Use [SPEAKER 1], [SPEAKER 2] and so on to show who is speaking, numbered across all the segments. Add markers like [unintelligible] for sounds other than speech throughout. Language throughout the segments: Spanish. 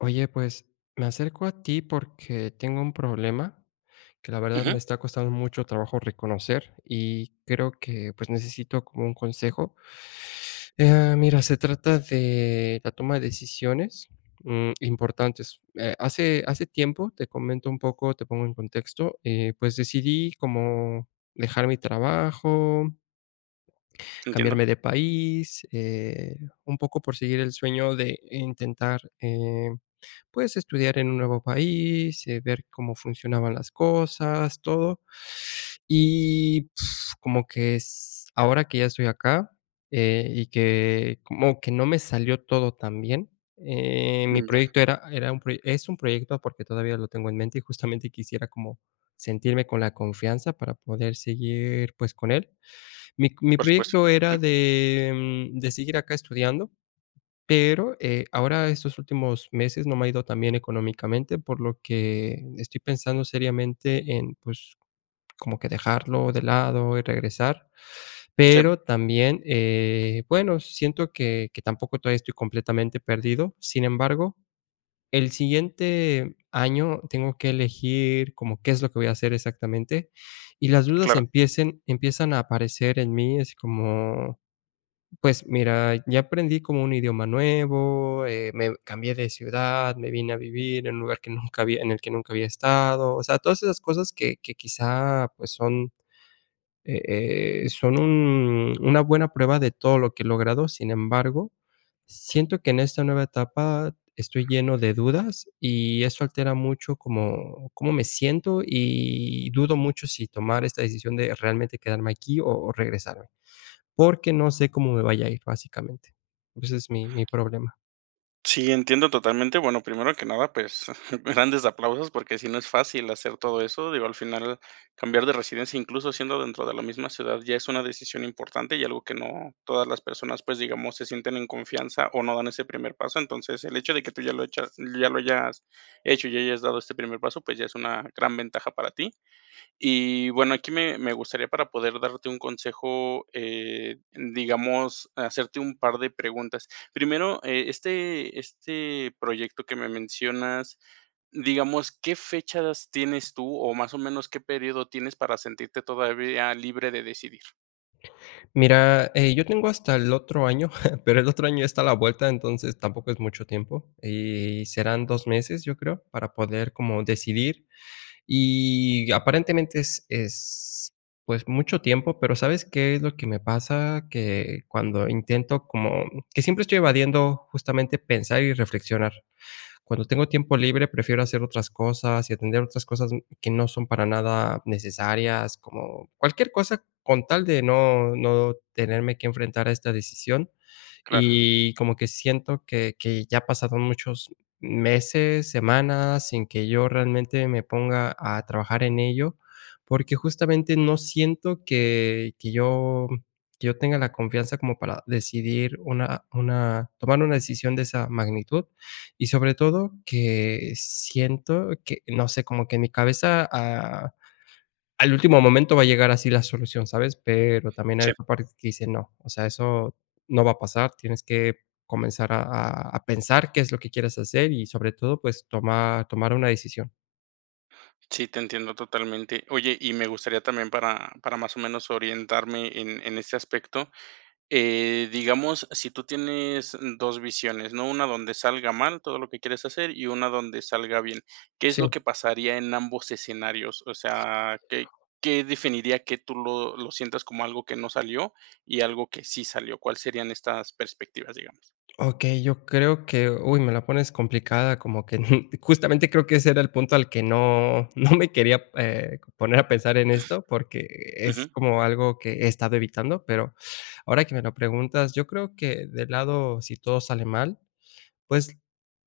[SPEAKER 1] Oye, pues, me acerco a ti porque tengo un problema, que la verdad, me
[SPEAKER 2] Ujú.
[SPEAKER 1] está costando mucho trabajo reconocer y creo que, pues, necesito como un consejo. Eh mira, se trata de la toma de decisiones, mm, importantes, eh, hace hace tiempo, te comento un poco, te pongo en contexto, eh, pues decidí como dejar mi trabajo
[SPEAKER 2] Entiendo.
[SPEAKER 1] cambiarme de país, eh, un poco por seguir el sueño de intentar, eh, pues, estudiar en un nuevo país, eh, ver cómo funcionaban las cosas todo, y,, [lip trill] como que es ahora que ya estoy acá, eh, y que como que no me salió todo tan bien, eh, mi
[SPEAKER 2] Mm, ya.
[SPEAKER 1] proyecto era era un proyec es un proyecto porque todavía lo tengo en mente y justamente quisiera como sentirme con la confianza para poder seguir, pues, con él. Mi mi
[SPEAKER 2] Por supuesto,
[SPEAKER 1] proyecto era
[SPEAKER 2] ujú.
[SPEAKER 1] de, mm, de seguir acá estudiando, pero, eh, ahora estos últimos meses no me ha ido tan bien económicamente, por lo que estoy pensando seriamente en, pues, como que dejarlo de lado y regresar,
[SPEAKER 2] Sí.
[SPEAKER 1] pero también, eh, bueno, siento que que tampoco todavía estoy completamente perdido, sin embargo, el siguiente año tengo que elegir como qué es lo que voy a hacer exactamente, y las dudas
[SPEAKER 2] Claro.
[SPEAKER 1] empiecen empiezan a aparecer en mí, así como, pues mira, ya aprendí como un idioma nuevo, eh, me cambié de ciudad, me vine a vivir en un lugar que nunca había en el que nunca había estado, o sea, todas esas cosas que que quizá, pues son, eh, son un una buena prueba de todo lo que he logrado, sin embargo, siento que en esta nueva etapa estoy lleno de dudas y eso altera mucho cómo cómo me siento y dudo mucho si tomar esta decisión de realmente quedarme aquí o o regresarme, porque no sé cómo me vaya a ir básicamente. Ese es mi mi problema.
[SPEAKER 2] Sí, entiendo totalmente. Bueno, primero que nada, pues, grandes aplausos porque sí no es fácil hacer todo eso, digo, al final cambiar de residencia, incluso siendo dentro de la misma ciudad, ya es una decisión importante y algo que no todas las personas, pues, digamos, se sienten en confianza o no dan ese primer paso. Entonces, el hecho de que tú ya lo echas, ya lo hayas hecho y hayas dado este primer paso, pues ya es una gran ventaja para ti. Y bueno, aquí me me gustaría para poder darte un consejo, eh, digamos, hacerte un par de preguntas. Primero, eh, este este proyecto que me mencionas, digamos, ¿qué fechas tienes tú o más o menos qué periodo tienes para sentirte todavía libre de decidir?
[SPEAKER 1] Mira, eh, yo tengo hasta el otro año, [chuckles] pero el otro año está a la vuelta, entonces tampoco es mucho tiempo y serán 2 meses, yo creo, para poder como decidir. Y aparentemente es es, pues mucho tiempo, pero, ¿sabes qué es lo que me pasa? Que cuando intento como, mm, que siempre estoy evadiendo justamente pensar y reflexionar. Cuando tengo tiempo libre prefiero hacer otras cosas y atender otras cosas, mm, que no son para nada necesarias, como cualquier cosa con tal de no no tenerme que enfrentar a esta decisión.
[SPEAKER 2] Claro.
[SPEAKER 1] Y como que siento que que ya ha pasado muchos meses, semanas, sin que yo realmente me ponga a trabajar en ello, porque justamente no siento que que yo que yo tenga la confianza como para decidir una una tomar una decisión de esa magnitud y sobre todo que siento que no sé, como que en mi cabeza, ah, al último momento va a llegar así la solución, ¿sabes? Pero también hay
[SPEAKER 2] Sí.
[SPEAKER 1] otra parte que dice no, o sea, eso no va a pasar. Tienes que comenzar a a pensar qué es lo que quieres hacer y sobre todo, pues tomar tomar una decisión.
[SPEAKER 2] Sí, te entiendo totalmente. Oye, y me gustaría también para para más o menos orientarme en en ese aspecto, eh, digamos, si tú tienes, mm, 2 visiones, ¿no? Una donde salga mal todo que quieres hacer y una donde salga bien. ¿Qué es
[SPEAKER 1] Sí.
[SPEAKER 2] lo que pasaría en ambos escenarios? Osea, ¿qué qué definiría que tú lo lo sientas como algo que no salió y algo que sí salió? ¿Cuál serían estas perspectivas, digamos?
[SPEAKER 1] Okey, yo creo que, uy, me la pones complicada, como que, [chuckles] justamente creo que ese era el punto al que no no me quería, eh, c poner a pensar en esto, porque es
[SPEAKER 2] Ujú.
[SPEAKER 1] como algo que he estado evitando. Pero ahora que me lo preguntas, yo creo que del lado, si todo sale mal, pues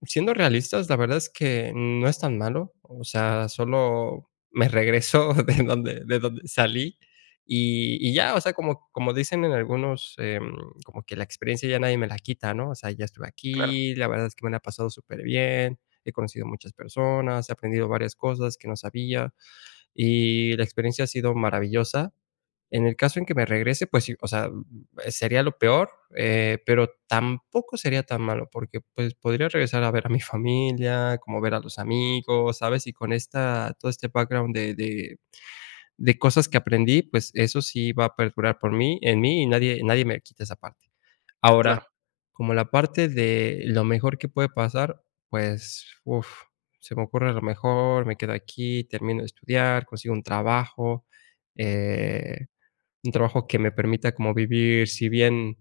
[SPEAKER 1] siendo realistas, la verdad es que no es tan malo, o sea, solo me regreso de donde de donde salí y y ya, o sea, como como dicen en algunos, em, como que la experiencia ya nadie me la quita, ¿no? O sea, ya estuve
[SPEAKER 2] Claro.
[SPEAKER 1] aquí, la verdad es que me la ha pasado superbien, he conocido muchas personas, he aprendido varias cosas que no sabía y la experiencia ha sido maravillosa. En el caso en que me regrese, pues sí, o sea, uh, uh, sería lo peor, eh, pero tampoco sería tan malo, porque pues podría regresar a ver a mi familia, como ver a los amigos, ¿sabes? Y con esta todo este background de de de cosas que aprendí, pues eso sí va a perdurar por mí en mí, y nadie nadie me quita esa parte. Ahora,
[SPEAKER 2] Claro.
[SPEAKER 1] como la parte de lo mejor que puede pasar, pues, uf, se me ocurre a lo mejor, me quedo aquí, termino de estudiar, consigo un trabajo, eh, un trabajo que me permita como vivir, si bien,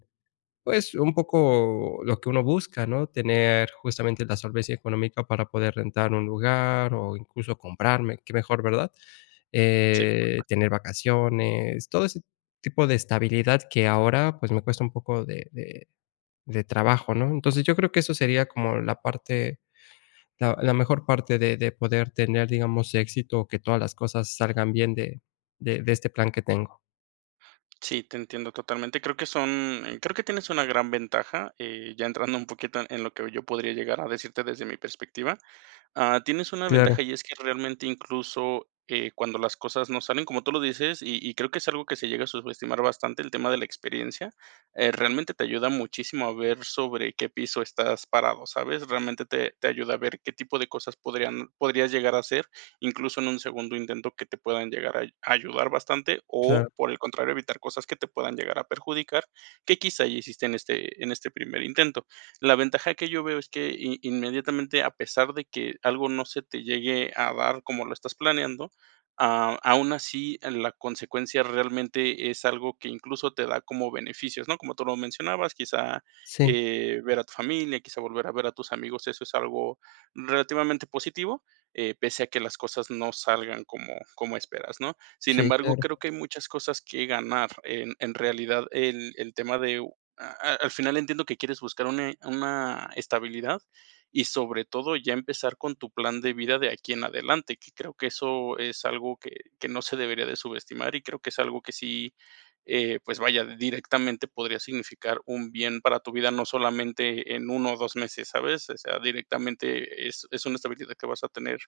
[SPEAKER 1] pues, un poco lo que uno busca, ¿no?, tener justamente la solvencia económica para poder rentar un lugar o incluso comprarme, qué mejor, ¿verdad?
[SPEAKER 2] Sí,
[SPEAKER 1] Eh,
[SPEAKER 2] perfecto.
[SPEAKER 1] tener vacaciones, todo ese tipo de estabilidad que ahora, pues, me cuesta un poco de de de trabajo, ¿no? Entonces, yo creo que eso sería como la parte la la mejor parte de de poder tener, digamos, éxito, o que todas las cosas salgan bien de de de este plan que tengo.
[SPEAKER 2] Sí, te entiendo totalmente. Creo que son, eh, creo que tienes una gran ventaja, eh, ya entrando un poquito en lo que yo podría llegar a decirte desde mi perspectiva. Ah, tienes una
[SPEAKER 1] Claro.
[SPEAKER 2] ventaja y es que realmente, incluso, eh, cuando las cosas no salen como tú lo dices, y y creo que es algo que se llega a subestimar bastante, el tema de la experiencia, eh, realmente te ayuda muchísimo a ver sobre qué piso estás parado, ¿sabes? Realmente te te ayuda a ver qué tipo de cosas podrían podrías llegar a hacer, incluso en un segundo intento, que te puedan llegar a ay ayudar bastante o,
[SPEAKER 1] Claro.
[SPEAKER 2] por el contrario, evitar cosas que te puedan llegar a perjudicar, que, quizá, ya hiciste en este en este primer intento. La ventaja que yo veo es que i inmediatamente, a pesar de que algo no se te llegue a dar como lo estás planeando, ah, aún así en la consecuencia, realmente es algo que incluso te da como beneficios, ¿no? Como tú lo mencionabas, quizá,
[SPEAKER 1] Sí.
[SPEAKER 2] eh, ver a tu familia, quizá, volver a ver a tus amigos, eso es algo relativamente positivo, eh, pese a que las cosas no salgan como como esperas, ¿no? Sin
[SPEAKER 1] Sí,
[SPEAKER 2] embargo,
[SPEAKER 1] claro.
[SPEAKER 2] creo que hay muchas cosas que ganar, en en realidad, el el tema de u a al final entiendo que quieres buscar une una estabilidad, y sobre todo, ya empezar con tu plan de vida de aquí en adelante, que creo que eso es algo que que no se debería de subestimar y creo que es algo que sí, eh, pues vaya, directamente podría significar un bien para tu vida, no solamente en 1 o 2 meses, ¿sabes? O sea, directamente es es una estabilidad que vas a tener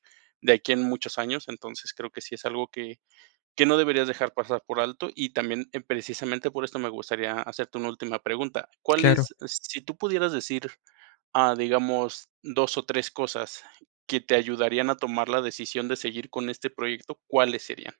[SPEAKER 2] de aquí en muchos años. Entonces, creo que sí es algo que que no deberías dejar pasar por alto. Y también, en precisamente por esto, me gustaría hacerte una última pregunta, ¿cuál
[SPEAKER 1] Claro.
[SPEAKER 2] es, si tú pudieras decir, ah, digamos, 2 o 3 cosas que te ayudarían a tomar la decisión de seguir con este proyecto, cuáles serían?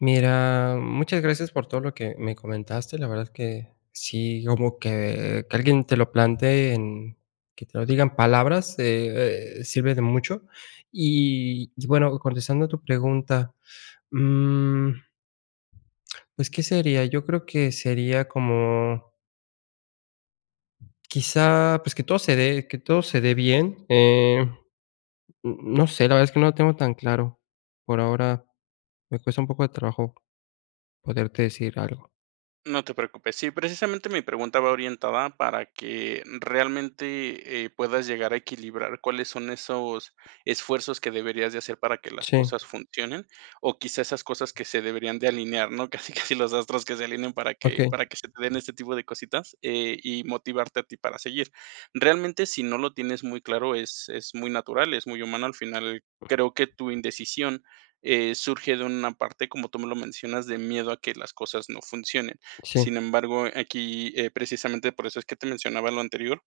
[SPEAKER 1] Mira, muchas gracias por todo lo que me comentaste. La verdad es que sí, como que que alguien te lo plantee en que te lo diga en palabras, eh eh, sirve de mucho. Y, y bueno, contestando a tu pregunta, mm Pues, ¿qué sería? Yo creo que sería como quizá, pues, que todo se dé que todo se dé bien, eh n no sé, la verdad es que no lo tengo tan claro. Por ahora, me cuesta un poco de trabajo, poderte decir algo.
[SPEAKER 2] No te preocupes. Sí, precisamente mi pregunta va orientada para que realmente, eh, puedas llegar a equilibrar cuáles son esos esfuerzos que deberías de hacer para que las
[SPEAKER 1] Sí.
[SPEAKER 2] cosas funcionen, o quizá esas cosas que se deberían de alinear, ¿no? Casi, casi, los astros que se alineen para que
[SPEAKER 1] Okey.
[SPEAKER 2] para que se te den este tipo de cositas, eh, y motivarte a ti para seguir. Realmente, si no lo tienes muy claro, es es muy natural, es muy humano. Al final, creo que tu indecisión, eh, surge de una parte, como tú me lo mencionas, de miedo a que las cosas no funcionen.
[SPEAKER 1] Sí.
[SPEAKER 2] Sin embargo, aquí, eh, precisamente por eso es que te mencionaba lo anterior.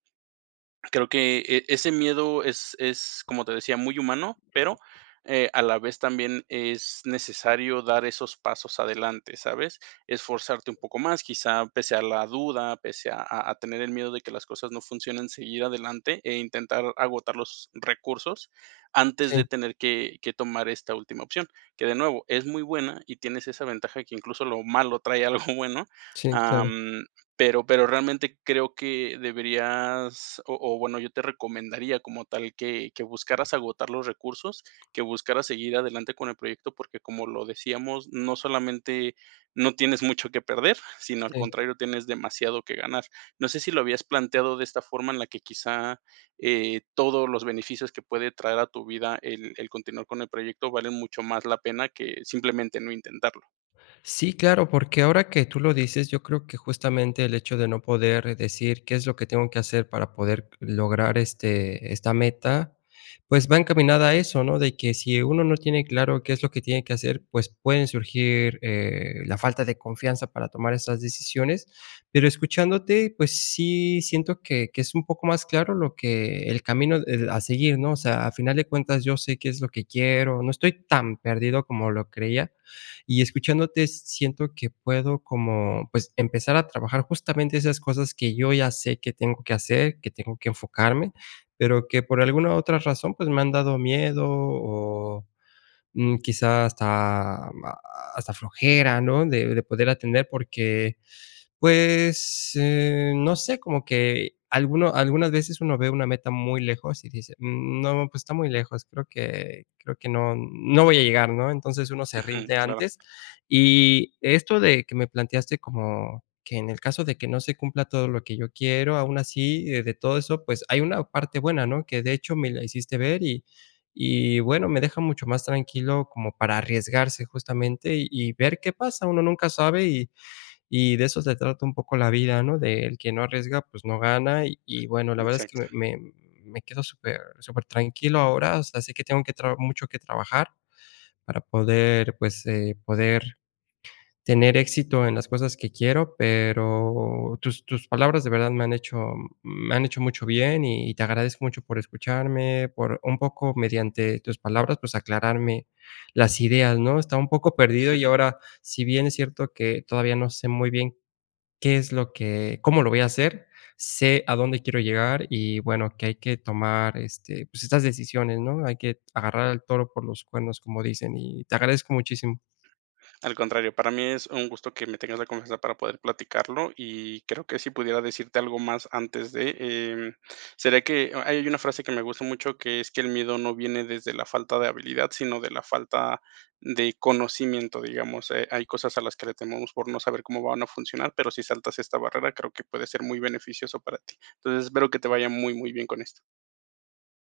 [SPEAKER 2] Creo que, eh, ese miedo es es, como te decía, muy humano, pero,
[SPEAKER 1] [unintelligible]
[SPEAKER 2] eh, a la vez también es necesario dar esos pasos adelante, ¿sabes? Esforzarte un poco más, quizá pese a la duda, pese a a tener el miedo de que las cosas no funcionen, seguir adelante e intentar agotar los recursos antes de
[SPEAKER 1] Sí.
[SPEAKER 2] tener que que tomar esta última opción. Que, de nuevo, es muy buena y tienes esa ventaja que incluso lo malo trae algo bueno,
[SPEAKER 1] Sí, claro.
[SPEAKER 2] am, pero pero realmente creo que deberías o o, bueno, yo te recomendaría como tal que que buscaras agotar los recursos, que buscaras seguir adelante con el proyecto, porque, como lo decíamos, no solamente no tienes mucho que perder, sino, al
[SPEAKER 1] Sí.
[SPEAKER 2] contrario, tienes demasiado que ganar. No sé si lo habías planteado de esta forma en la que quizá, eh, todos los beneficios que puede traer a tu vida el el continuar con el proyecto valen mucho más la pena que simplemente no intentarlo.
[SPEAKER 1] Sí, claro, porque ahora que tú lo dices, yo creo que justamente el hecho de no poder decir qué es lo que tengo que hacer para poder l lograr, este, esta meta, pues va encaminada a eso, ¿no?, de que si uno no tiene claro qué es lo que tiene que hacer, pues pueden surgir, eh, la falta de confianza para tomar esas decisiones. Pero escuchándote, pues, sí siento que que es un poco más claro lo que el camino, eh, a seguir, ¿no?, o sea, a final de cuentas, yo sé qué es lo que quiero, no estoy tan perdido como lo creía, y escuchándote siento que puedo como, pues, empezar a trabajar justamente esas cosas que yo ya sé que tengo que hacer, que tengo que enfocarme, pero, que por alguna otra razón, pues me han dado miedo o, mm, quizá hasta hasta flojera, ¿no?, de de poder atender, porque, pues, eh, no sé, como que alguno algunas veces uno ve una meta muy lejos y dice: "Mm, no, pues está muy lejos, creo que creo que no no voy a llegar", ¿no?, entonces, uno se
[SPEAKER 2] Ujú.
[SPEAKER 1] rinde
[SPEAKER 2] Claro.
[SPEAKER 1] antes. Y esto de que me planteaste como que en el caso de que no se cumpla todo lo que yo quiero, aun así de todo eso, pues hay una parte buena, ¿no?, que de hecho me la hiciste ver, y y bueno, me deja mucho más tranquilo como para arriesgarse justamente y y ver qué pasa, uno nunca sabe y y de eso se trata un poco la vida, ¿no?, de el que no arriesga, pues no gana. Y y bueno, la verdad es que
[SPEAKER 2] Exacto.
[SPEAKER 1] me me me quedo super supertranquilo ahora. O sea, sé que tengo que traba mucho que trabajar, para poder, pues, eh, poder tener éxito en las cosas que quiero. Pero, tus tus palabras de verdad me han hecho me han hecho mucho bien y te agradezco mucho por escucharme, por un poco mediante tus palabras, pues aclararme las ideas, ¿no?, estaba un poco perdido y
[SPEAKER 2] [chuckles]
[SPEAKER 1] ahora, si bien es cierto que todavía no sé muy bien, qué es lo que cómo lo voy a hacer, sé a dónde quiero llegar y bueno, que hay que tomar, este, pues estas decisiones, ¿no?, "Hay que agarrar el toro por los cuernos", como dicen. Y te agradezco muchísimo.
[SPEAKER 2] Al contrario, para mí es un gusto que me tengas la confianza para poder platicarlo y creo que sí pudiera decirte algo más antes de, em, sería que ahí. eh, hay una frase que me gusta mucho, que es que: "El miedo no viene desde la falta de habilidad, sino de la falta de conocimiento", digamos, eh, hay cosas a las que le tememos por no saber cómo van a funcionar, pero si saltas esta barrera, creo que puede ser muy beneficioso para ti. Entonces, espero que te vaya muy, muy bien con esto.